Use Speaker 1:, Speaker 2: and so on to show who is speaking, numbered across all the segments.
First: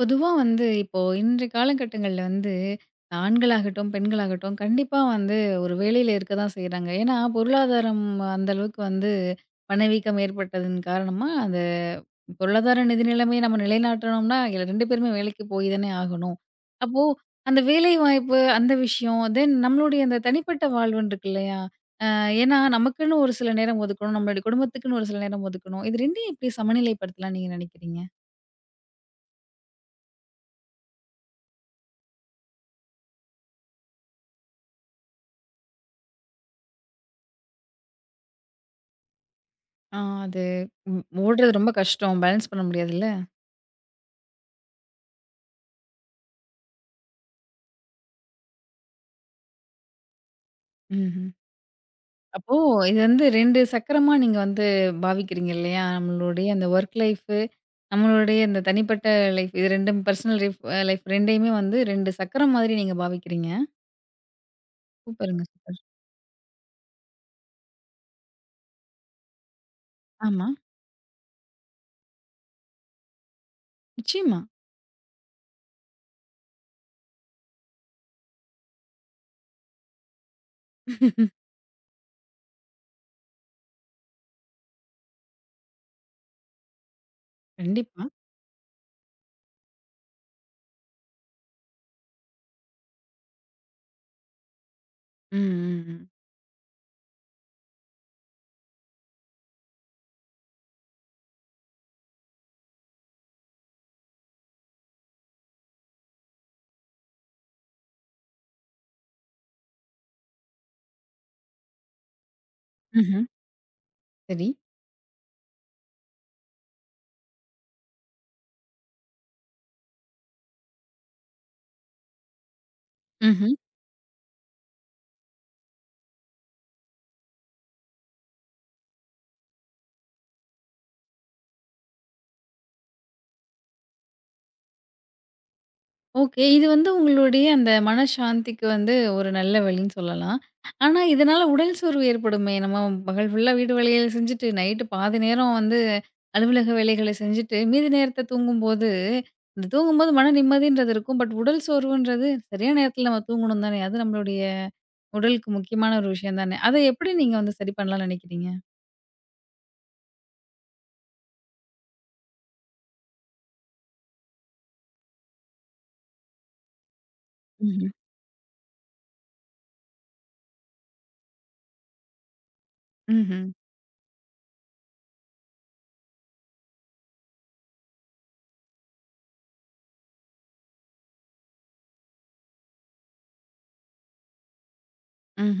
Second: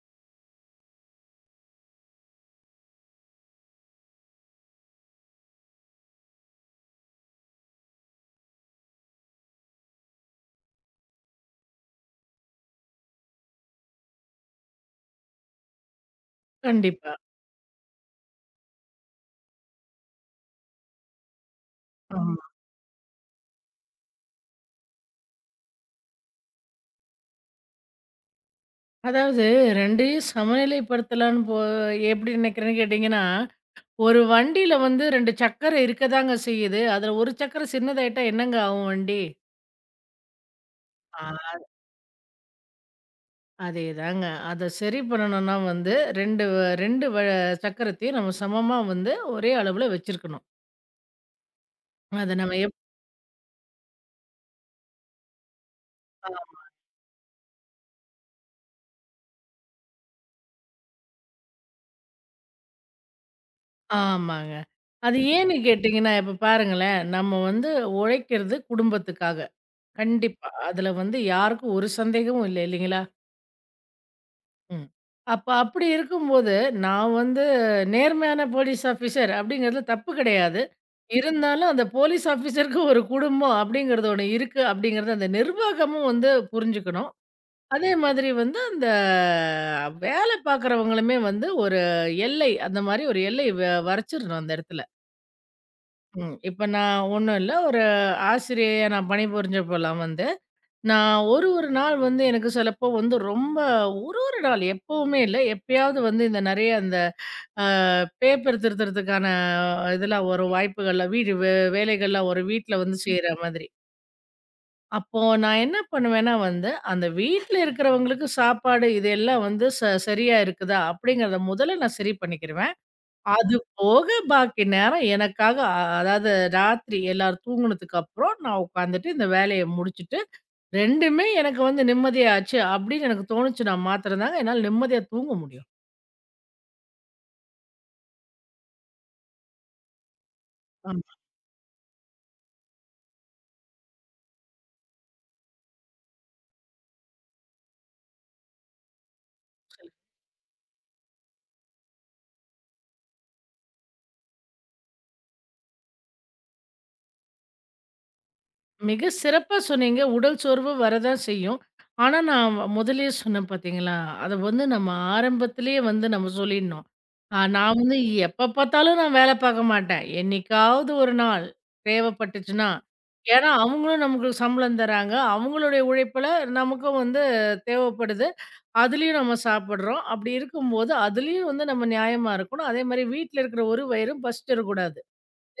Speaker 1: பொதுவா வந்து இப்போ இன்றைய காலகட்டங்கள்ல வந்து ஆண்களாகட்டும், பெண்களாகட்டும் கண்டிப்பா வந்து ஒரு வேலையில இருக்க தான் செய்றாங்க. ஏன்னா, பொருளாதாரம் அந்த அளவுக்கு வந்து பணவீக்கம் ஏற்பட்டதன் காரணமா, அந்த பொருளாதார நிதி நிலைமையை நம்ம நிலைநாட்டணும்னா, இதுல 2 பேருமே வேலைக்கு போய் தானே ஆகணும். அப்போ
Speaker 2: கண்டிப்பா.
Speaker 1: அந்த வேலை வாய்ப்பு அந்த விஷயம், தென் நம்மளுடைய அந்த தனிப்பட்ட வாழ்வுன்னு இருக்கு இல்லையா?
Speaker 2: ஆமா.
Speaker 1: ஏன்னா நமக்குன்னு ஒரு சில நேரம் ஒதுக்கணும், நம்மளுடைய குடும்பத்துக்குன்னு ஒரு சில நேரம் ஒதுக்கணும். இது 2யும் எப்படி சமநிலைப்படுத்தலாம்னு நீங்க நினைக்கிறீங்க?
Speaker 2: அதாவது 2யும் சமநிலைப்படுத்தலான்னு எப்படி நினைக்கிறேன்னு கேட்டீங்கன்னா, ஒரு வண்டியில 2 சக்கர இருக்கதாங்க செய்யுது. அதுல ஒரு சக்கர சின்னதாயிட்டா என்னங்க ஆகும் வண்டி?
Speaker 1: ஆ, அது ம்
Speaker 2: ஆ.
Speaker 1: ஓடுறது ரொம்ப கஷ்டம். பேலன்ஸ் பண்ண முடியாதுல்ல.
Speaker 2: அதேதாங்க. அத சரி பண்ணணும்னா 2 சக்கரத்தையும் நம்ம சமமா ஒரே அளவுல வச்சிருக்கணும்.
Speaker 1: ம்ஹ்ம்.
Speaker 2: அத
Speaker 1: அப்போ
Speaker 2: நம்ம எப்
Speaker 1: இது வந்து 2 சக்கரமா நீங்க வந்து பாவிக்கிறீங்க இல்லையா?
Speaker 2: ஆ
Speaker 1: நம்மளுடைய அந்த ஒர்க் லைஃபு, நம்மளுடைய இந்த தனிப்பட்ட லைஃப் இது 2ம் பர்சனல் லைஃப் லைஃப் 2யுமே வந்து 2 சக்கரம் மாதிரி நீங்க பாவிக்கிறீங்க.
Speaker 2: ஆமாங்க. அது
Speaker 1: சூப்பருங்க
Speaker 2: ஏன்னு
Speaker 1: சூப்பர்.
Speaker 2: கேட்டீங்கன்னா, இப்ப பாருங்களேன், நம்ம உழைக்கிறது குடும்பத்துக்காக.
Speaker 1: ஆமா.
Speaker 2: கண்டிப்பா. அதுல யாருக்கும் ஒரு சந்தேகமும் இல்ல இல்லைங்களா?
Speaker 1: நிச்சயமா.
Speaker 2: ம். அப்ப அப்படி இருக்கும்போது, நான் நேர்மையான போலீஸ் ஆஃபீசர் அப்படிங்கிறதுல தப்பு கிடையாது. இருந்தாலும் அந்த போலீஸ் ஆஃபீசருக்கு ஒரு குடும்பம் அப்படிங்கிறது ஒண்ணு இருக்கு அப்படிங்கிறத அந்த நிர்வாகமும் புரிஞ்சுக்கணும். அதே
Speaker 1: கண்டிப்பா.
Speaker 2: மாதிரி அந்த வேலை பார்க்குறவங்களுமே ஒரு எல்லை, அந்த மாரி ஒரு எல்லை வ வரைச்சிரணும் அந்த இடத்துல.
Speaker 1: ம், ம், ம்.
Speaker 2: ம். இப்ப நான் ஒண்ணும் இல்ல. ஒரு ஆசிரியையா நான் பணிபுரிஞ்சப்போலாம் நான் ஒரு ஒரு நாள் எனக்கு சிலப்போ ரொம்ப ஒரு ஒரு நாள் எப்பவுமே இல்ல. எப்பயாவது இந்த நெறைய அந்த அ பேப்பர் திருத்துறதுக்கான இதெல்லாம் வரும் வாய்ப்புகள்லாம் வீடு வே வேலைகள்லாம் வரும் வீட்ல வந்து ம்.
Speaker 1: ம்ஹ்ம்.
Speaker 2: செய்ற மாதிரி.
Speaker 1: சரி.
Speaker 2: அப்போ நான் என்ன பண்ணுவேன்னா அந்த வீட்ல இருக்கிறவங்களுக்கு சாப்பாடு இது எல்லாம் வந்து ச சரியா இருக்குதா? அப்படிங்கிறத முதல்ல நான் சரி பண்ணிக்கிருவேன்.
Speaker 1: ம்ஹ்ம்.
Speaker 2: அது போக பாக்கி நேரம் எனக்காக அதாவது ராத்திரி எல்லாரும் தூங்குனதுக்கு அப்புறம் நான் உட்காந்துட்டு இந்த வேலைய முடிச்சுட்டு 2மே எனக்கு நிம்மதியாச்சு அப்படின்னு எனக்கு தோணுச்சு நான் மாத்திரம் தாங்க என்னால நிம்மதியா தூங்க முடியும்.
Speaker 1: ஓகே. இது வந்து உங்களுடைய அந்த மனசாந்திக்கு வந்து ஒரு நல்ல வழின்னு சொல்லலாம். ஆனா, இதனால உடல் சோர்வு ஏற்படுமே! நம்ம பகல் ஃபுல்லா வீட்டு வேலைகள செஞ்சுட்டு, நைட்டு பாதி நேரம் வந்து அலுவலக வேலைகள செஞ்சுட்டு, மீதி நேரத்த தூங்கும்போது, இந்த தூங்கும்போது மன நிம்மதின்றது இருக்கும். பட் உடல் சோர்வுன்றது சரியான நேரத்தில நம்ம தூங்கணும் தானே! அது நம்மளுடைய உடலுக்கு முக்கியமான ஒரு விஷயம் தானே! அத எப்படி நீங்க வந்து சரி பண்ணலாம்னு நினைக்கிறீங்க?
Speaker 2: மிக சிறப்பா சொன்னீங்க. உடல் சோர்வு வரதான் செய்யும். ஆனா, முதல்லயே சொன்னேன் பார்த்தீங்களா? அத நம்ம ஆரம்பத்திலேயே நம்ம சொல்லிடணும். நான்
Speaker 1: ம்ஹ்ம்.
Speaker 2: எப்ப பார்த்தாலும் நான் வேல பார்க்க மாட்டேன். என்னைக்காவது ஒரு நாள் தேவைப்பட்டுச்சுன்னா,
Speaker 1: ம்ஹ்ம்.
Speaker 2: ஏன்னா அவங்களும் நமக்கு சம்பளம் தராங்க. அவங்களுடைய உழைப்புல நமக்கும் தேவைப்படுது. அதுலயும் நம்ம சாப்பிடுறோம். அப்படி இருக்கும்போது, அதுலயும் நம்ம நியாயமா இருக்கணும். அதேமாரி வீட்ல இருக்கிற ஒரு வயிறும் பசிச்சிடக்கூடாது.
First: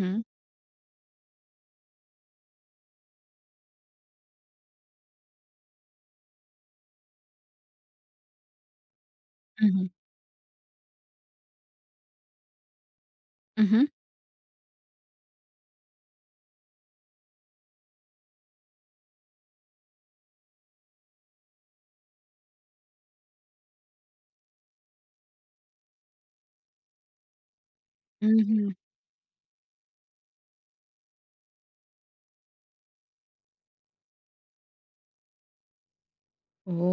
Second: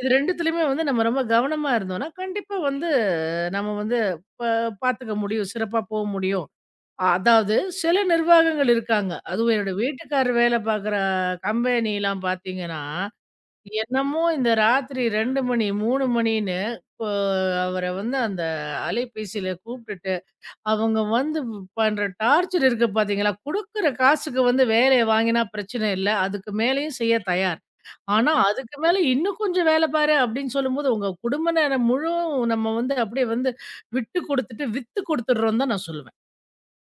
Speaker 2: இது 2துலயுமே நம்ம ரொம்ப கவனமா இருந்தோம்னா, கண்டிப்பா நம்ம வந்து ப பார்த்துக்க முடியும். சிறப்பா முடியும். அதாவது சில நிர்வாகங்கள் இருக்காங்க. அதுவும் என்னோட
Speaker 1: ம்ஹ்ம்.
Speaker 2: வீட்டுக்காரர் வேலை பார்க்குற கம்பெனிலாம் பார்த்தீங்கன்னா, என்னமோ இந்த ராத்திரி 2 மணி, 3 மணின்னு இப்போ அவர அந்த அலைபேசியில கூப்பிட்டுட்டு, அவங்க பண்ற டார்ச்சர் இருக்கு பார்த்தீங்களா, குடுக்குற காசுக்கு வேலைய வாங்கினா பிரச்சனை இல்ல. அதுக்கு மேலயும் செய்ய தயார். ஆனா,
Speaker 1: ம்ஹ்ம்.
Speaker 2: அதுக்கு மேல இன்னும் கொஞ்சம் வேல பாரு அப்படின்னு சொல்லும்போது, உங்க குடும்ப நேரம் முழுவதும் நம்ம அப்படியே விட்டு குடுத்துட்டு, வித்து குடுத்துடுறோம்னு தான் நான் சொல்லுவேன்.
Speaker 1: ஓ!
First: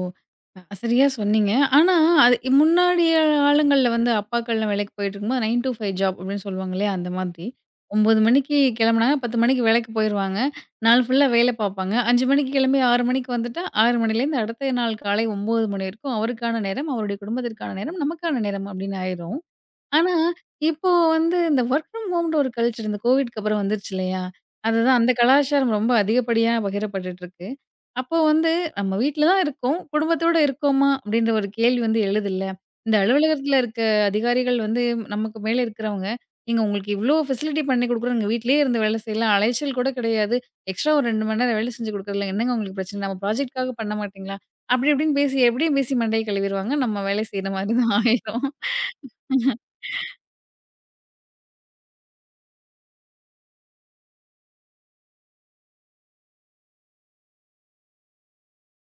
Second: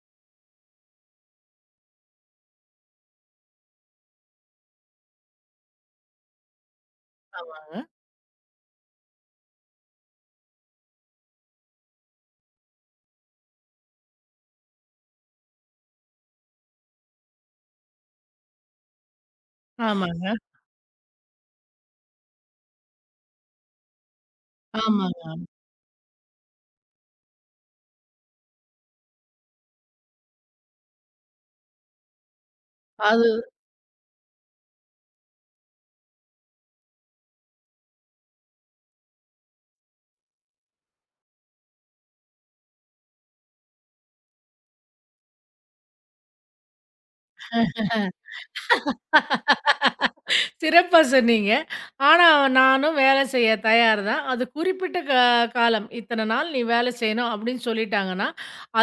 Speaker 1: அ சரியா சொன்னீங்க. ஆனா, அது முன்னாடிய காலங்கள்ல வந்து அப்பாக்கள்லாம் வேலைக்கு போயிட்டுருக்கும்போது 9 to 5 ஜாப் அப்படின்னு சொல்லுவாங்க இல்லையா? அந்த மாதிரி.
Speaker 2: ஆமாங்க,
Speaker 1: 9 மணிக்கு கிளம்புனாங்க, 10 மணிக்கு வேலைக்கு போயிருவாங்க. நாள் ஃபுல்லா வேலை பார்ப்பாங்க. 5 மணிக்கு கிளம்பி 6 மணிக்கு வந்துட்டா, 6 மணிலேருந்து அடுத்த நாள் காலை 9 மணி வரைக்கும் அவருக்கான நேரம், அவருடைய குடும்பத்திற்கான நேரம், நமக்கான நேரம் அப்படின்னு ஆயிரும். ஆனா,
Speaker 2: ஆமாங்க,
Speaker 1: இப்போ வந்து இந்த வொர்க் ஃப்ரம் ஹோம்ன்ற ஒரு கல்ச்சர் இந்த கோவிட்க்கு அப்புறம் வந்துருச்சு இல்லையா? அதுதான் அந்த
Speaker 2: ஆமாங்க.
Speaker 1: கலாச்சாரம் ரொம்ப அதிகப்படியா பகிரப்பட்டுட்டுருக்கு. அப்போ வந்து நம்ம வீட்ல தான் இருக்கோம். குடும்பத்தோட இருக்கோமா? அப்படின்ற ஒரு கேள்வி வந்து எழுதுல்ல. இந்த
Speaker 2: அது
Speaker 1: அலுவலகத்தில இருக்க அதிகாரிகள் வந்து நமக்கு மேல இருக்கிறவங்க, "நீங்க உங்களுக்கு இவ்ளோ ஃபெசிலிட்டி பண்ணி குடுக்குறோம். நீங்க வீட்லயே இருந்து வேலை செய்யலாம். அலைச்சல் கூட கிடையாது. எக்ஸ்ட்ரா ஒரு 2 மணி நேரம் வேலை செஞ்சு குடுக்குறதுல என்னங்க உங்களுக்கு பிரச்சனை? நம்ம ப்ராஜெக்ட்க்காக பண்ண மாட்டீங்களா?" அப்படி இப்படின்னு பேசி எப்படியும் பேசி மண்டைய கழுவிருவாங்க. நம்ம வேலை செய்ற மாரி தான் ஆயிரும்.
Speaker 2: சிறப்பா சொன்னீங்க. ஆனா, நானும் வேல செய்ய தயார் தான். அது குறிப்பிட்ட காலம். இத்தன நாள் நீ வேல செய்யணும் அப்படின்னு சொல்லிட்டாங்கன்னா,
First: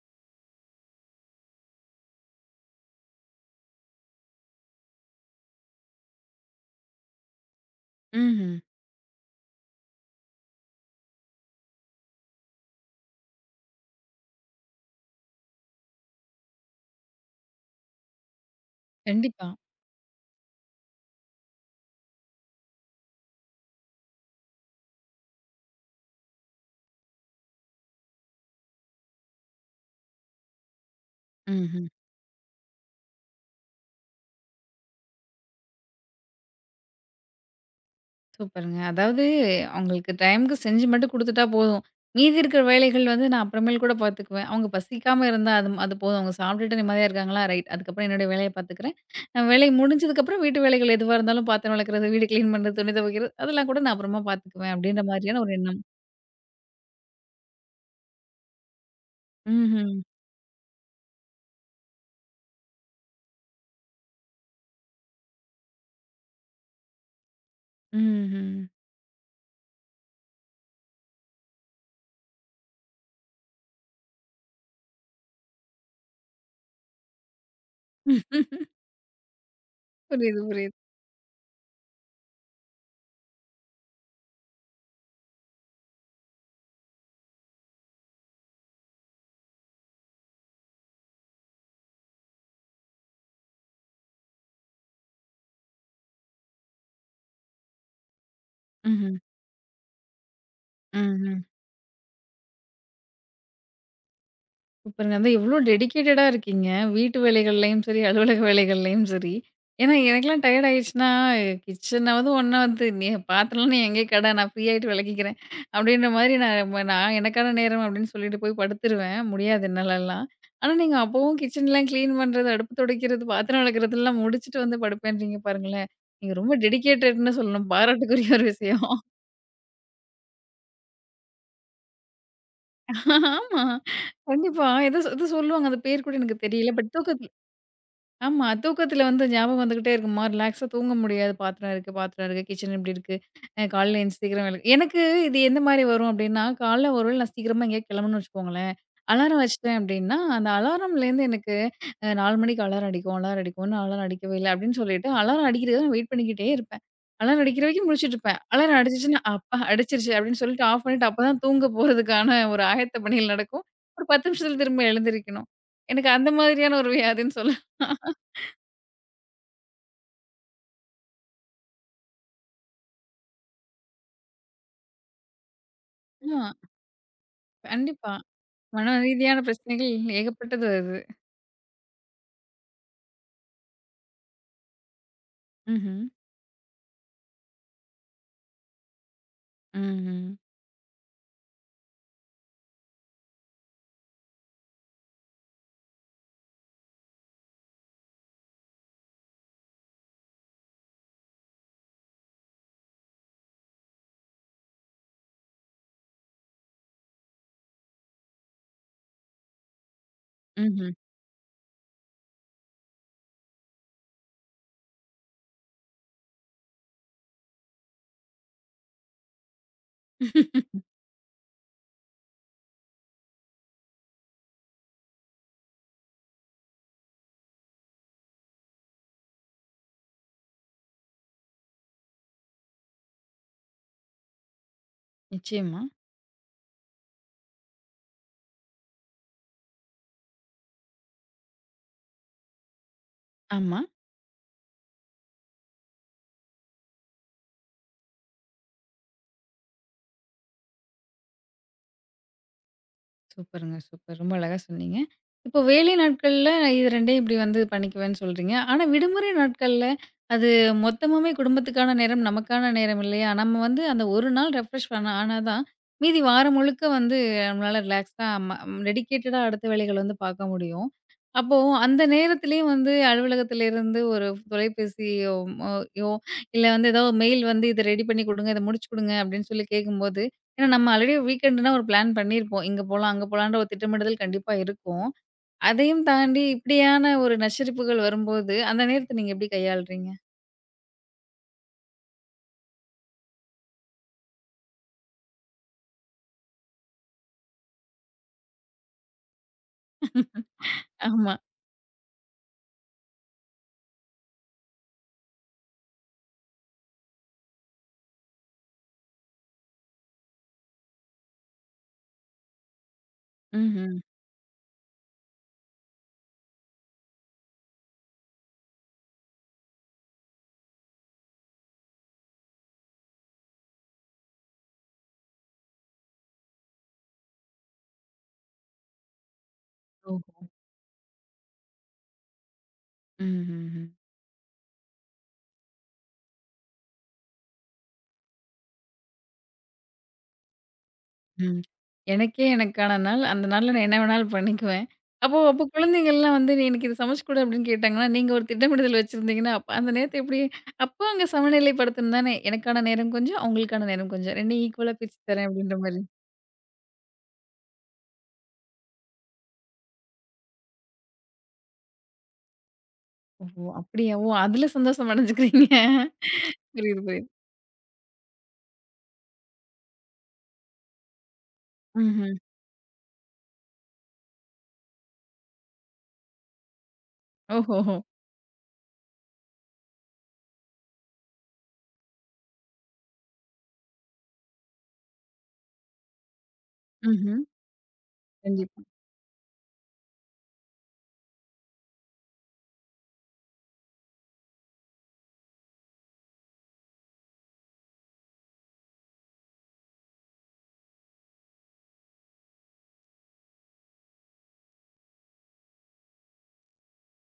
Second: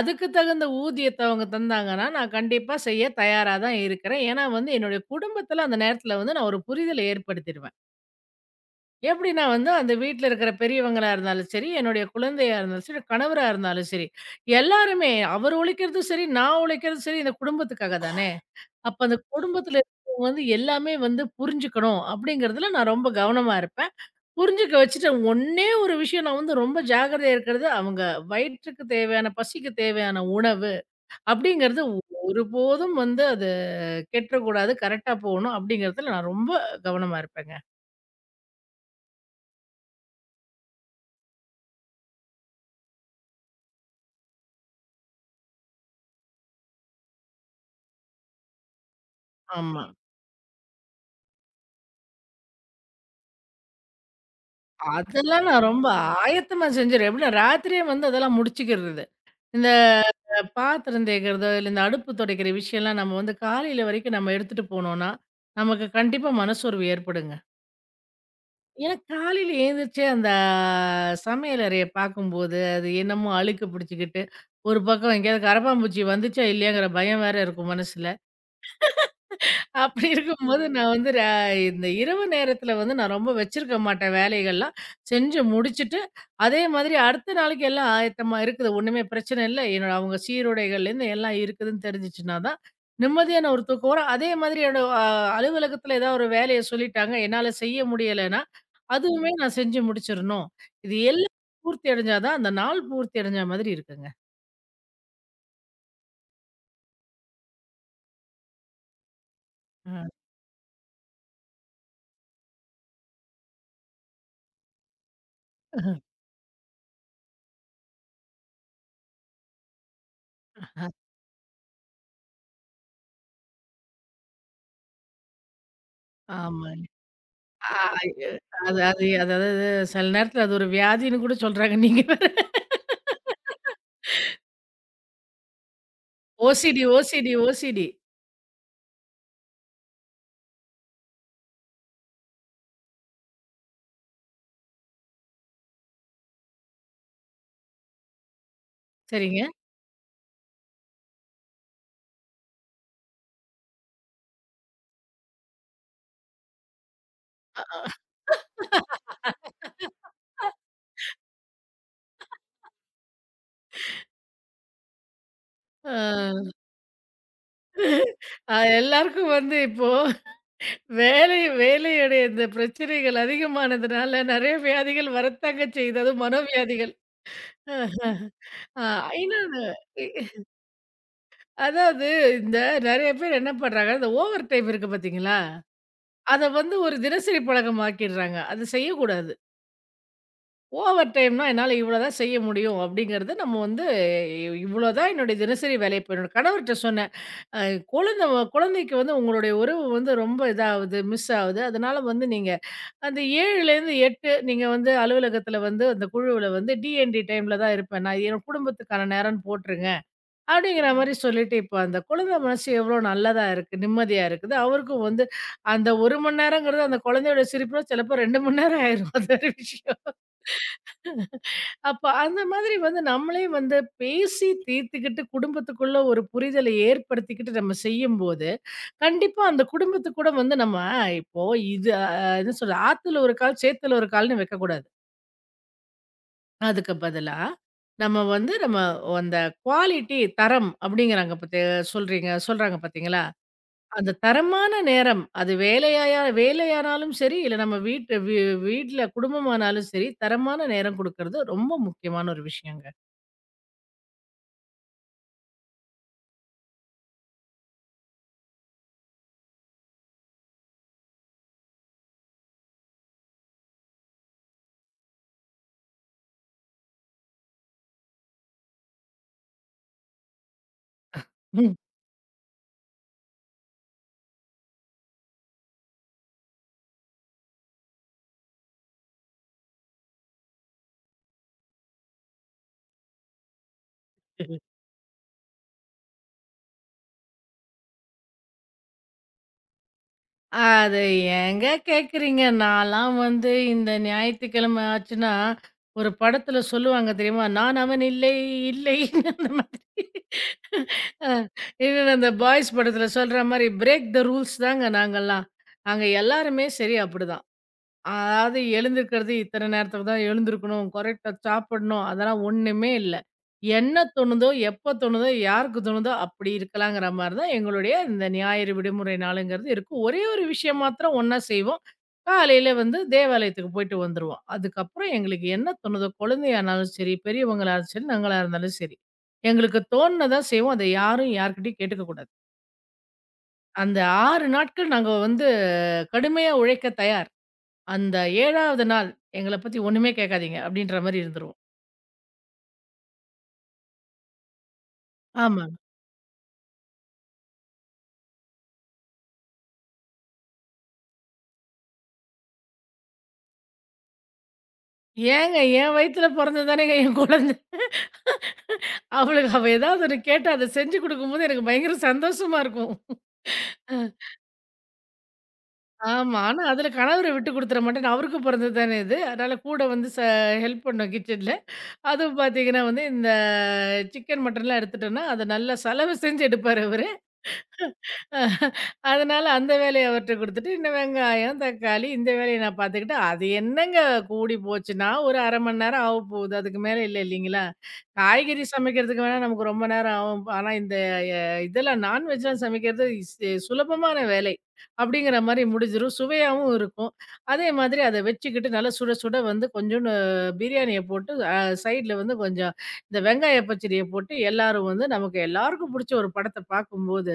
Speaker 2: அதுக்கு தகுந்த ஊதியத்த அவங்க தந்தாங்கன்னா, நான் கண்டிப்பா செய்ய தயாரா தான் இருக்கிறேன். ஏன்னா என்னுடைய குடும்பத்தில அந்த நேரத்தில நான் ஒரு புரிதல ஏற்படுத்திடுவேன்.
Speaker 1: ம்ஹ்ம்.
Speaker 2: எப்படின்னா அந்த வீட்ல இருக்கிற பெரியவங்களா இருந்தாலும் சரி, என்னுடைய குழந்தையா இருந்தாலும் சரி, கணவரா இருந்தாலும் சரி, எல்லாருமே அவர் உழைக்கிறதும் சரி, நான் உழைக்கிறதும் சரி, இந்த குடும்பத்துக்காக தானே! அப்ப அந்த
Speaker 1: கண்டிப்பா.
Speaker 2: குடும்பத்துல இருக்கிறவங்க எல்லாமே புரிஞ்சுக்கணும் அப்படிங்கிறதுல நான் ரொம்ப கவனமா இருப்பேன். புரிஞ்சுக்க வச்சுட்டேன். ஒண்ணே ஒரு விஷயம் நான் ரொம்ப ஜாக்கிரதையா இருக்கிறது, அவங்க வயிற்றுக்கு தேவையான, பசிக்கு தேவையான உணவு அப்படிங்கிறது
Speaker 1: ம்ஹ்ம்.
Speaker 2: ஒருபோதும் அது கெட்றக்கூடாது. கரெக்ட்டா போகணும் அப்படிங்கிறதுல நான் ரொம்ப கவனமா இருப்பேங்க.
Speaker 1: சூப்பருங்க. அதாவது அவங்களுக்கு டைம்க்கு செஞ்சு மட்டும் குடுத்துட்டா போதும். மீதி இருக்கிற வேலைகள் வந்து நான் அப்புறமேல் கூட பார்த்துக்குவேன். அவங்க பசிக்காம இருந்தா அது அது போதும். அவங்க சாப்பிட்டுட்டு நிம்மதியா இருக்காங்களா? ரைட். அதுக்கப்புறம் என்னுடைய வேலைய பார்த்துக்கிறேன். நான் வேலை
Speaker 2: ஆமா.
Speaker 1: முடிஞ்சதுக்கப்புறம் வீட்டு வேலைகள் எதுவா இருந்தாலும் பாத்திரம் விளக்குறது, வீடு கிளீன் பண்றது, துணி துவைக்கிறது அதெல்லாம் கூட நான் அப்புறமா பார்த்துக்குவேன் அப்படின்ற மாதிரியான
Speaker 2: அதெல்லாம்
Speaker 1: ஒரு
Speaker 2: நான்
Speaker 1: எண்ணம்.
Speaker 2: ரொம்ப ஆயத்தமா செஞ்சிருவேன். எப்படின்னா, ராத்திரியே அதெல்லாம் முடிச்சுக்கிறது. இந்த
Speaker 1: ம்ஹ்ம்.
Speaker 2: பாத்திரம் தேய்க்கிறதோ, இல்ல இந்த அடுப்பு துடைக்கிற விஷயம்லாம் நம்ம காலையில வரைக்கும் நம்ம எடுத்துட்டு போனோம்னா, நமக்கு கண்டிப்பா மனசோர்வு ஏற்படுங்க.
Speaker 1: ம்ஹ்ம்.
Speaker 2: ஏன்னா காலையில எழுந்திரிச்சு அந்த சமையல் அறைய பார்க்கும்போது, அது என்னமோ அழுக்கு பிடிச்சுக்கிட்டு, ஒரு பக்கம் எங்கேயாவது கரப்பான்பூச்சி வந்துச்சா இல்லையாங்கிற பயம் வேற இருக்கும் மனசுல. அப்படி
Speaker 1: புரியுது,
Speaker 2: இருக்கும்போது
Speaker 1: புரியுது.
Speaker 2: நான் வந்து ர இந்த இரவு நேரத்தில நான் ரொம்ப வச்சிருக்க மாட்டேன் வேலைகள்லாம். செஞ்சு முடிச்சுட்டு, அதே மாதிரி அடுத்த நாளைக்கு எல்லாம் ஆயத்தமா இருக்குது. ஒண்ணுமே பிரச்சனை இல்ல. என்னோட அவங்க சீருடைகள்லேருந்து எல்லாம் இருக்குதுன்னு தெரிஞ்சுச்சுன்னா தான், நிம்மதியான ஒரு தூக்கம் வரும். அதே மாதிரி என்னோட அலுவலகத்தில ஏதாவது ஒரு வேலைய சொல்லிட்டாங்க, என்னால செய்ய முடியலைன்னா,
Speaker 1: ம்ஹ்ம்.
Speaker 2: அதுவுமே நான் செஞ்சு முடிச்சிரணும். இது எல்லாம்
Speaker 1: ம்ஹ்ம்.
Speaker 2: பூர்த்தி அடைஞ்சா தான் அந்த நாள் பூர்த்தி அடைஞ்ச மாதிரி இருக்குங்க.
Speaker 1: சூப்பருங்க. அதான் எவ்ளோ டெடிகேட்டடா இருக்கீங்க. வீட்டு வேலைகள்லயும் சரி, அலுவலக வேலைகள்லயும் சரி. ஏன்னா
Speaker 2: அ
Speaker 1: எனக்கெல்லாம் டயர்ட் ஆயிடுச்சுன்னா, கிச்சனாவது ஒண்ணாவது நீ பாத்திரம்லாம் நீ எங்கேயே கெட நான் ஃப்ரீ ஆயிட்டு விளக்கிக்கிறேன். அப்படின்ற மாரி நான் நான் எனக்கான நேரம் அப்படின்னு சொல்லிட்டு போய் படுத்துருவேன். முடியாது என்னாலலாம். ஆனா நீங்க அப்பவும் கிச்சன்லாம் கிளீன் பண்றது, அடுப்பு துடைக்கிறது, பாத்திரம் விளக்குறதெல்லாம் முடிச்சுட்டு வந்து படுப்பேன்றீங்க பாருங்களேன். நீங்க ரொம்ப
Speaker 2: ஆமாங்க.
Speaker 1: டெடிகேட்டட்ன்னு சொல்லணும்.
Speaker 2: ஆ ஐய
Speaker 1: பாராட்டுக்குரிய ஒரு
Speaker 2: அது
Speaker 1: விஷயம்.
Speaker 2: அது அதாவது சில நேரத்தில அது ஒரு வியாதின்னு கூட சொல்றாங்க. நீங்க வேற
Speaker 1: ஆமா. கண்டிப்பா. ஏதோ ஏதோ சொல்லுவாங்க. அது பேர் கூட எனக்கு தெரியல.
Speaker 2: ஓசிடி,
Speaker 1: பட் தூக்கத்
Speaker 2: ஓசிடி, ஓசிடி.
Speaker 1: ஆமா. தூக்கத்துல வந்து ஞாபகம் வந்துகிட்டே இருக்குமா, ரிலாக்ஸா தூங்க முடியாது. பாத்திரம் இருக்கு, பாத்திரம் இருக்கு, கிச்சன் இப்படி இருக்கு. அ காலைல எந்திச்சு சீக்கிரம் வேலை எனக்கு இது எந்த மாரி வரும் அப்படின்னா, காலைல ஒரு வேள நான் சீக்கிரமா எங்கேயாவது கிளம்பணும்னு வச்சுக்கோங்களேன். அலாரம்
Speaker 2: சரிங்க.
Speaker 1: வச்சுட்டேன் அப்படின்னா, அந்த அலாரம்லேருந்து எனக்கு 4 மணிக்கு அலாரம் அடிக்கும், அலாரம் அடிக்கும். இன்னும் அலாரம் அடிக்கவே இல்ல அப்படின்னு சொல்லிட்டு, அலாரம் அடிக்கிறத நான் வெயிட் பண்ணிக்கிட்டே இருப்பேன். அலாரம் அடிக்கிற வரைக்கும் முழிச்சுட்டு இருப்பேன். அலாரம் அடிச்சுச்சுன்னா, "அப்பா அடிச்சிருச்சு" அப்படின்னு சொல்லிட்டு ஆஃப் பண்ணிட்டு, அப்பதான் தூங்க போறதுக்கான ஒரு ஆயத்த பணிகள் நடக்கும். ஒரு 10 நிமிஷத்துல திரும்ப எழுந்திரிக்கணும். எனக்கு அந்த
Speaker 2: ஆ.
Speaker 1: மாதிரியான ஒரு வியாதின்னு சொல்லலாம்.
Speaker 2: எல்லாருக்கும் இப்போ வேலையுடைய இந்த பிரச்சனைகள் அதிகமானதுனால நெறைய வியாதிகள் வரத்தாங்க செய்யுது. அதுவும்
Speaker 1: ஆ,
Speaker 2: மனோவியாதிகள். ஆஹ.
Speaker 1: கண்டிப்பா.
Speaker 2: ஆ
Speaker 1: மன ரீதியான
Speaker 2: இன்னொன்னு
Speaker 1: பிரச்சனைகள்
Speaker 2: இ
Speaker 1: ஏகப்பட்டது வருது.
Speaker 2: அதாவது இந்த நெறைய பேர் என்ன பண்றாங்க, இந்த ஓவர் டைம் இருக்கு பார்த்தீங்களா?
Speaker 1: ம்ஹ்ம்.
Speaker 2: அத ஒரு தினசரி பழக்கமாக்கிடுறாங்க. அது செய்யக்கூடாது.
Speaker 1: ம்ஹ்ம்.
Speaker 2: ஓவர் டைம்னா என்னால இவ்வளோதான் செய்ய முடியும் அப்படிங்கிறது நம்ம இவ்வளோதான் என்னுடைய தினசரி வேலை. இப்ப என்னோட கணவர்ட்ட சொன்னேன். அ குழந்த குழந்தைக்கு உங்களுடைய உறவு ரொம்ப இதாகுது, மிஸ் ஆகுது. அதனால நீங்க அந்த 7லேருந்து 8 நீங்க அலுவலகத்தில அந்த குழுவுல டிஎன்டி டைம்ல தான் இருப்பேன். நான் என் குடும்பத்துக்கான நேரம்னு போட்டுருங்க. அப்படிங்கிற
Speaker 1: ம்ஹ்ம்.
Speaker 2: மாரி சொல்லிட்டு இப்ப அந்த குழந்தை மனசு எவ்வளோ நல்லதா இருக்கு, நிம்மதியா இருக்குது. அவருக்கும் அந்த 1 மணி நேரங்கிறது அந்த குழந்தையோட சிரிப்புல சிலப்போ 2 மணி நேரம் ஆயிரும். அது வேற விஷயம். அப்ப அந்த மாதிரி நம்மளே பேசி தீர்த்துக்கிட்டு குடும்பத்துக்குள்ள ஒரு புரிதலை ஏற்படுத்திக்கிட்டு நம்ம செய்யும்போது, கண்டிப்பா அந்த குடும்பத்து கூட நம்ம இப்போ இது அ என்ன சொல்றது? ஆத்துல ஒரு கால், சேத்துல ஒரு கால்ன்னு வைக்கக்கூடாது.
Speaker 1: நிச்சயமா.
Speaker 2: அதுக்கு பதிலா, நம்ம அந்த குவாலிட்டி தரம் அப்படிங்கிறாங்க பத்தி சொல்றாங்க பார்த்தீங்களா?
Speaker 1: ஆமா.
Speaker 2: அந்த தரமான நேரம் அது வேலையானாலும் சரி, இல்ல நம்ம வீட்டு வீ வீட்ல குடும்பமானாலும் சரி, தரமான நேரம் குடுக்கறது ரொம்ப முக்கியமான ஒரு விஷயங்க.
Speaker 1: சூப்பருங்க, சூப்பர். ரொம்ப அழகா சொன்னீங்க. இப்போ வேலை நாட்கள்ல இது 2யும் இப்படி வந்து பண்ணிக்குவேன்னு சொல்றீங்க. ஆனா விடுமுறை நாட்கள்ல அது மொத்தமாவே குடும்பத்துக்கான நேரம், நமக்கான நேரம் இல்லையா? நம்ம வந்து அந்த ஒரு நாள் ரெஃப்ரெஷ் பண்ண ஆனா தான், மீதி வாரம் முழுக்க வந்து நம்மளால ரிலாக்ஸ்டா ம டெடிகேட்டடா அடுத்த வேலைகள் வந்து பார்க்க முடியும். அப்போ அந்த நேரத்திலேயும் வந்து அலுவலகத்திலேருந்து ஒரு தொலைபேசியோ, மோ யோ இல்ல வந்து ஏதோ மெயில் வந்து இத ரெடி பண்ணி குடுங்க, இத முடிச்சு குடுங்க அப்படின்னு சொல்லி கேட்கும்போது ஏன்னா நம்ம ஆல்ரெடி வீக்கெண்டுனா ஒரு பிளான் பண்ணியிருப்போம். இங்க போலாம், அங்க போலான்ற ஒரு திட்டமிடுதல் கண்டிப்பா
Speaker 2: ம்.
Speaker 1: இருக்கும். அதையும் தாண்டி இப்படியான ஒரு நச்சரிப்புகள் வரும்போது, அந்த நேரத்த நீங்க எப்படி கையாளுறீங்க?
Speaker 2: அத ஏங்க கேட்குறீங்க? நான்லாம் இந்த ஞாயித்துக்கிழமை ஆச்சுன்னா, ஒரு படத்துல சொல்லுவாங்க தெரியுமா? நான் அவன் இல்லை, இல்லை அந்த மாதிரி. அ
Speaker 1: ஆமா.
Speaker 2: இவன் அந்த பாய்ஸ் படத்துல சொல்ற மாரி, பிரேக் த ரூல்ஸ் தாங்க நாங்கலாம். நாங்க எல்லாருமே சரி, அப்படி தான். அதாவது எழுந்திருக்கிறது இத்தனை நேரத்துக்கு தான் எழுந்திருக்கணும், கரெக்ட்டா சாப்பிடணும். அதெல்லாம் ஒண்ணுமே இல்ல.
Speaker 1: ம்ஹ்ம்.
Speaker 2: என்ன தோணுதோ, எப்ப தோணுதோ, யாருக்கு தோணுதோ அப்படி இருக்கலாங்கிற மாரி தான் எங்களுடைய இந்த ஞாயிறு விடுமுறை நாளுங்கிறது இருக்கும். ஒரே ஒரு விஷயம் மாத்திரம் ஒண்ணா செய்வோம். காலையில தேவாலயத்துக்கு போயிட்டு வந்துருவோம். அதுக்கப்புறம் எங்களுக்கு என்ன தோணுதோ, குழந்தையானாலும் சரி, பெரியவங்களாலும் சரி, நாங்களா இருந்தாலும் சரி. எங்களுக்கு தோணுனத
Speaker 1: ஓஹோ!
Speaker 2: செய்வோம். அத யாரும் யார்கிட்டயும் கேட்டுக்க கூடாது.
Speaker 1: ம்ஹ்ஹ்ம்.
Speaker 2: அந்த 6 நாட்கள் நாங்க கடுமையா உழைக்க தயார். அந்த 7வது நாள் எங்கள பத்தி ஒண்ணுமே கேட்காதீங்க அப்படின்ற மாரி இருந்துருவோம்.
Speaker 1: ம். எனக்கே எனக்கான நாள். அந்த நாள்ல நான் என்ன வேணாலும் பண்ணிக்குவேன். அப்போ அப்போ
Speaker 2: ஆமாங்க.
Speaker 1: குழந்தைங்கள்லாம் வந்து "நீ எனக்கு இது சமைச்சு குடு" அப்படின்னு கேட்டாங்கன்னா, நீங்க ஒரு திட்டமிடுதல் வச்சிருந்தீங்கன்னா, அப்ப அந்த நேரத்த எப்படி அப்போ அங்க சமநிலைப்படுத்தணும் தானே. எனக்கான நேரம் கொஞ்சம், அவங்களுக்கான நேரம் கொஞ்சம். 2யும் ஈக்குவலா பிரிச்சு தரேன்
Speaker 2: ஏங்க
Speaker 1: அப்படின்ற
Speaker 2: என்
Speaker 1: மாரி.
Speaker 2: வயித்துல பொறந்தது தானேங்க என் குழந்தை. அவளுக்கு அவ ஏதாவது ஒண்ணு கேட்டு அத செஞ்சு குடுக்கும்போது எனக்கு பயங்கர சந்தோஷமா இருக்கும்.
Speaker 1: ஓஹோ!
Speaker 2: அஹ்
Speaker 1: அப்படியா? ஓ! அதுல சந்தோஷம் அடைஞ்சுக்கிறீங்க.
Speaker 2: ஆமா. ஆனா அதுல
Speaker 1: புரியுது,
Speaker 2: கணவர
Speaker 1: புரியுது.
Speaker 2: விட்டு குடுத்துற மாட்டேன். அவருக்கும் பொறந்தது தானே இது. அதனால கூட வந்து ச ஹெல்ப் பண்ணும் கிச்சன்ல.
Speaker 1: ம்ஹ்ம்.
Speaker 2: அதுவும் பார்த்தீங்கன்னா இந்த சிக்கன், மட்டன்லாம் எடுத்துட்டோம்னா, அத நல்லா சலவ செஞ்சு எடுப்பாரு அவரு.
Speaker 1: ஓஹோஹோ!
Speaker 2: அதனால அந்த வேலைய அவர்ட்ட குடுத்துட்டு, இந்த வெங்காயம், தக்காளி இந்த வேலைய நான் பார்த்துக்கிட்டு, அது என்னங்க கூடி போச்சுன்னா, ஒரு 1/2 மணி நேரம் ஆவப்போகுது. அதுக்கு மேல இல்ல
Speaker 1: ம்ஹ்ம்.
Speaker 2: இல்லைங்களா? காய்கறி
Speaker 1: கண்டிப்பா.
Speaker 2: சமைக்கிறதுக்கு வேணா நமக்கு ரொம்ப நேரம் ஆகும். ஆனா இந்த எ இதெல்லாம் நான்வெஜ்லாம் சமைக்கிறது சுலபமான வேலை. அப்படிங்கிற மாரி முடிஞ்சிரும். சுவையாவும் இருக்கும். அதே மாதிரி அத வச்சுக்கிட்டு நல்லா சுட சுட கொஞ்சோண்டு பிரியாணிய போட்டு, சைட்ல கொஞ்சம் இந்த வெங்காய பச்சடிய போட்டு எல்லாரும் நமக்கு எல்லாருக்கும் புடிச்ச ஒரு படத்த பார்க்கும்போது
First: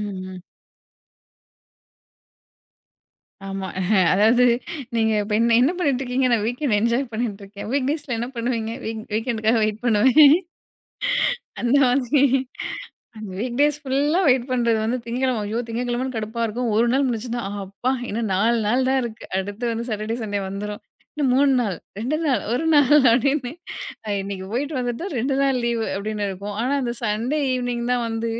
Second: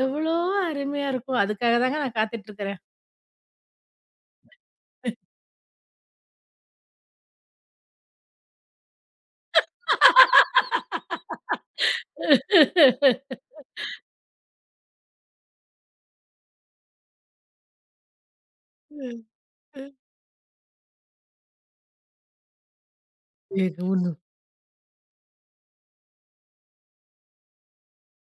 Speaker 2: எவ்வளோ அருமையா இருக்கும். அதுக்காக தாங்க நான் காத்துட்டு இருக்கிறேன்.
Speaker 1: ஆமா. அதாவது நீங்க இப்ப என்ன என்ன பண்ணிட்டுருக்கீங்க? நான் வீக்கெண்ட் என்ஜாய் பண்ணிட்டுருக்கேன். வீக் டேஸ்ல என்ன பண்ணுவீங்க? வீக்கெண்டுக்காக வெயிட் பண்ணுவேன். அந்த மாதிரி. அந்த வீக் டேஸ் ஃபுல்லா வெயிட் பண்றது வந்து திங்கக்கிழம, ஐயோ! திங்கக்கிழமன்னு கடுப்பா இருக்கும். ஒரு நாள் முடிஞ்சுதுன்னா, "ஆ அப்பா! இன்னும் 4 நாள் தான்
Speaker 2: ம்,
Speaker 1: இருக்கு. அடுத்து வந்து
Speaker 2: ம்.
Speaker 1: சாட்டர்டே, சண்டே வந்துரும். இன்னும் 3 நாள், 2 நாள், 1 நாள்" அப்படின்னு
Speaker 2: ஏங்க ஒண்ணு.
Speaker 1: இன்னைக்கு போயிட்டு வந்துட்டா 2 நாள் லீவு அப்படின்னு இருக்கும். ஆனா, அந்த சண்டே ஈவினிங் தான் வந்து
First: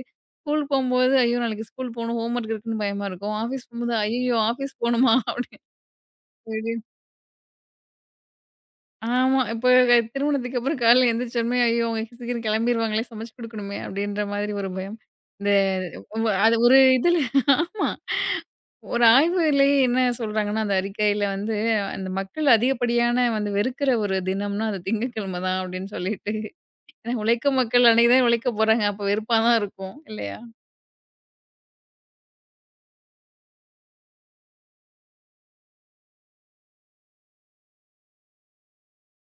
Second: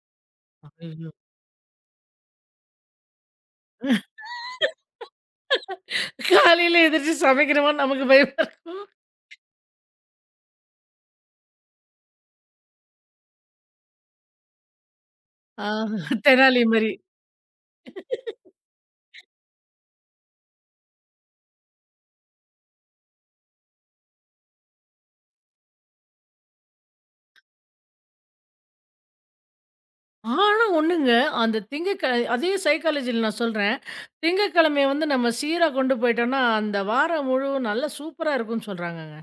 Speaker 1: ஸ்கூல்
Speaker 2: ஐயோ!
Speaker 1: போம்போது, "ஐயோ! நாளைக்கு ஸ்கூல் போணும். ஹோம் ஒர்க் இருக்குன்னு" பயமா இருக்கும். ஆஃபீஸ் போம்போது, "ஐயய்யோ! ஆஃபீஸ் போணுமா?" அப்படின்னு திடீர்னு
Speaker 2: காலையில எந்திரிச்சு சமைக்கிறோமான்னு நமக்கு பயமா இருக்கும்.
Speaker 1: ஆமா. இப்ப திருமணத்துக்கு அப்புறம் காலையில எந்திரிச்சோனே, "ஐயோ! அவங்க சீக்கிரம் கிளம்பிருவாங்களே! சமைச்சு குடுக்கணுமே!" அப்படின்ற மாதிரி ஒரு பயம். இந்த
Speaker 2: ஆ.
Speaker 1: ஒ அது
Speaker 2: தெனாலி
Speaker 1: ஒரு
Speaker 2: மாரி.
Speaker 1: இதுல ஆமா. ஒரு ஆய்வுலயே என்ன சொல்றாங்கன்னா, அந்த அறிக்கையில வந்து, அந்த மக்கள் அதிகப்படியான வந்து வெறுக்கிற ஒரு தினம்னா, அது திங்கட்கிழமை தான் அப்படின்னு சொல்லிட்டு, ஏன்னா உழைக்கும் மக்கள் அன்னைக்கு தான் உழைக்க போறாங்க. அப்ப வெறுப்பா தான் இருக்கும் இல்லையா?
Speaker 2: ஆனா ஒண்ணுங்க, அந்த திங்கட்க அதே சைக்காலஜில நான் சொல்றேன். திங்கட்கிழமைய நம்ம சீரா கொண்டு போயிட்டோம்னா, அந்த வாரம் முழுவதும் நல்லா சூப்பரா இருக்கும்ன்னு சொல்றாங்கங்க.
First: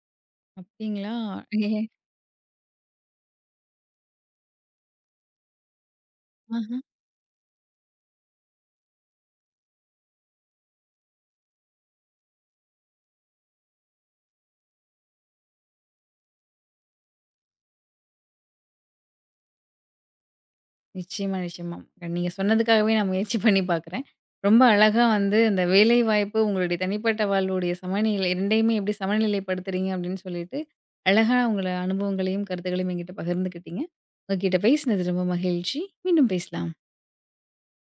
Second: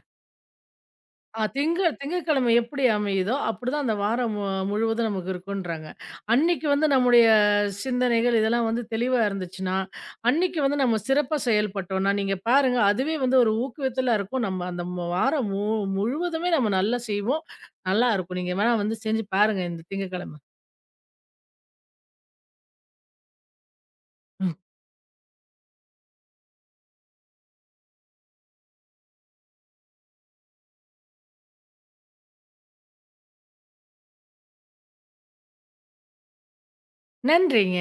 Speaker 1: அப்படிங்களா?
Speaker 2: ஆ
Speaker 1: ஏ
Speaker 2: திங்க திங்கட்கிழமை எப்படி அமையுதோ, அப்படிதான் அந்த வாரம் மு முழுவதும் நமக்கு இருக்குன்றாங்க.
Speaker 1: ஆ.
Speaker 2: அன்னைக்கு நம்முடைய சிந்தனைகள் இதெல்லாம் தெளிவா இருந்துச்சுன்னா, அன்னைக்கு நம்ம சிறப்பா செயல்பட்டோம்னா, நீங்க பாருங்க அதுவே ஒரு ஊக்குவித்தலா இருக்கும். நம்ம அந்த மு வாரம் மு முழுவதுமே நம்ம நல்லா செய்வோம். நல்லா இருக்கும். நீங்க வேணா செஞ்சு பாருங்க இந்த திங்கட்கிழமை.
Speaker 1: நிச்சயமா, நிச்சயமா. நீங்க சொன்னதுக்காகவே நான் முயற்சி பண்ணி பார்க்குறேன்.
Speaker 2: ம்.
Speaker 1: ரொம்ப அழகா வந்து இந்த வேலைவாய்ப்பு, உங்களுடைய தனிப்பட்ட வாழ்வுடைய சமநிலை 2யுமே எப்படி சமநிலைப்படுத்துறீங்க அப்படின்னு சொல்லிட்டு, அழகா உங்கள அனுபவங்களையும், கருத்துக்களையும் என்கிட்ட பகிர்ந்துக்கிட்டீங்க. உங்ககிட்ட பேசினது ரொம்ப மகிழ்ச்சி. மீண்டும் பேசலாம்.
Speaker 2: நன்றிங்க.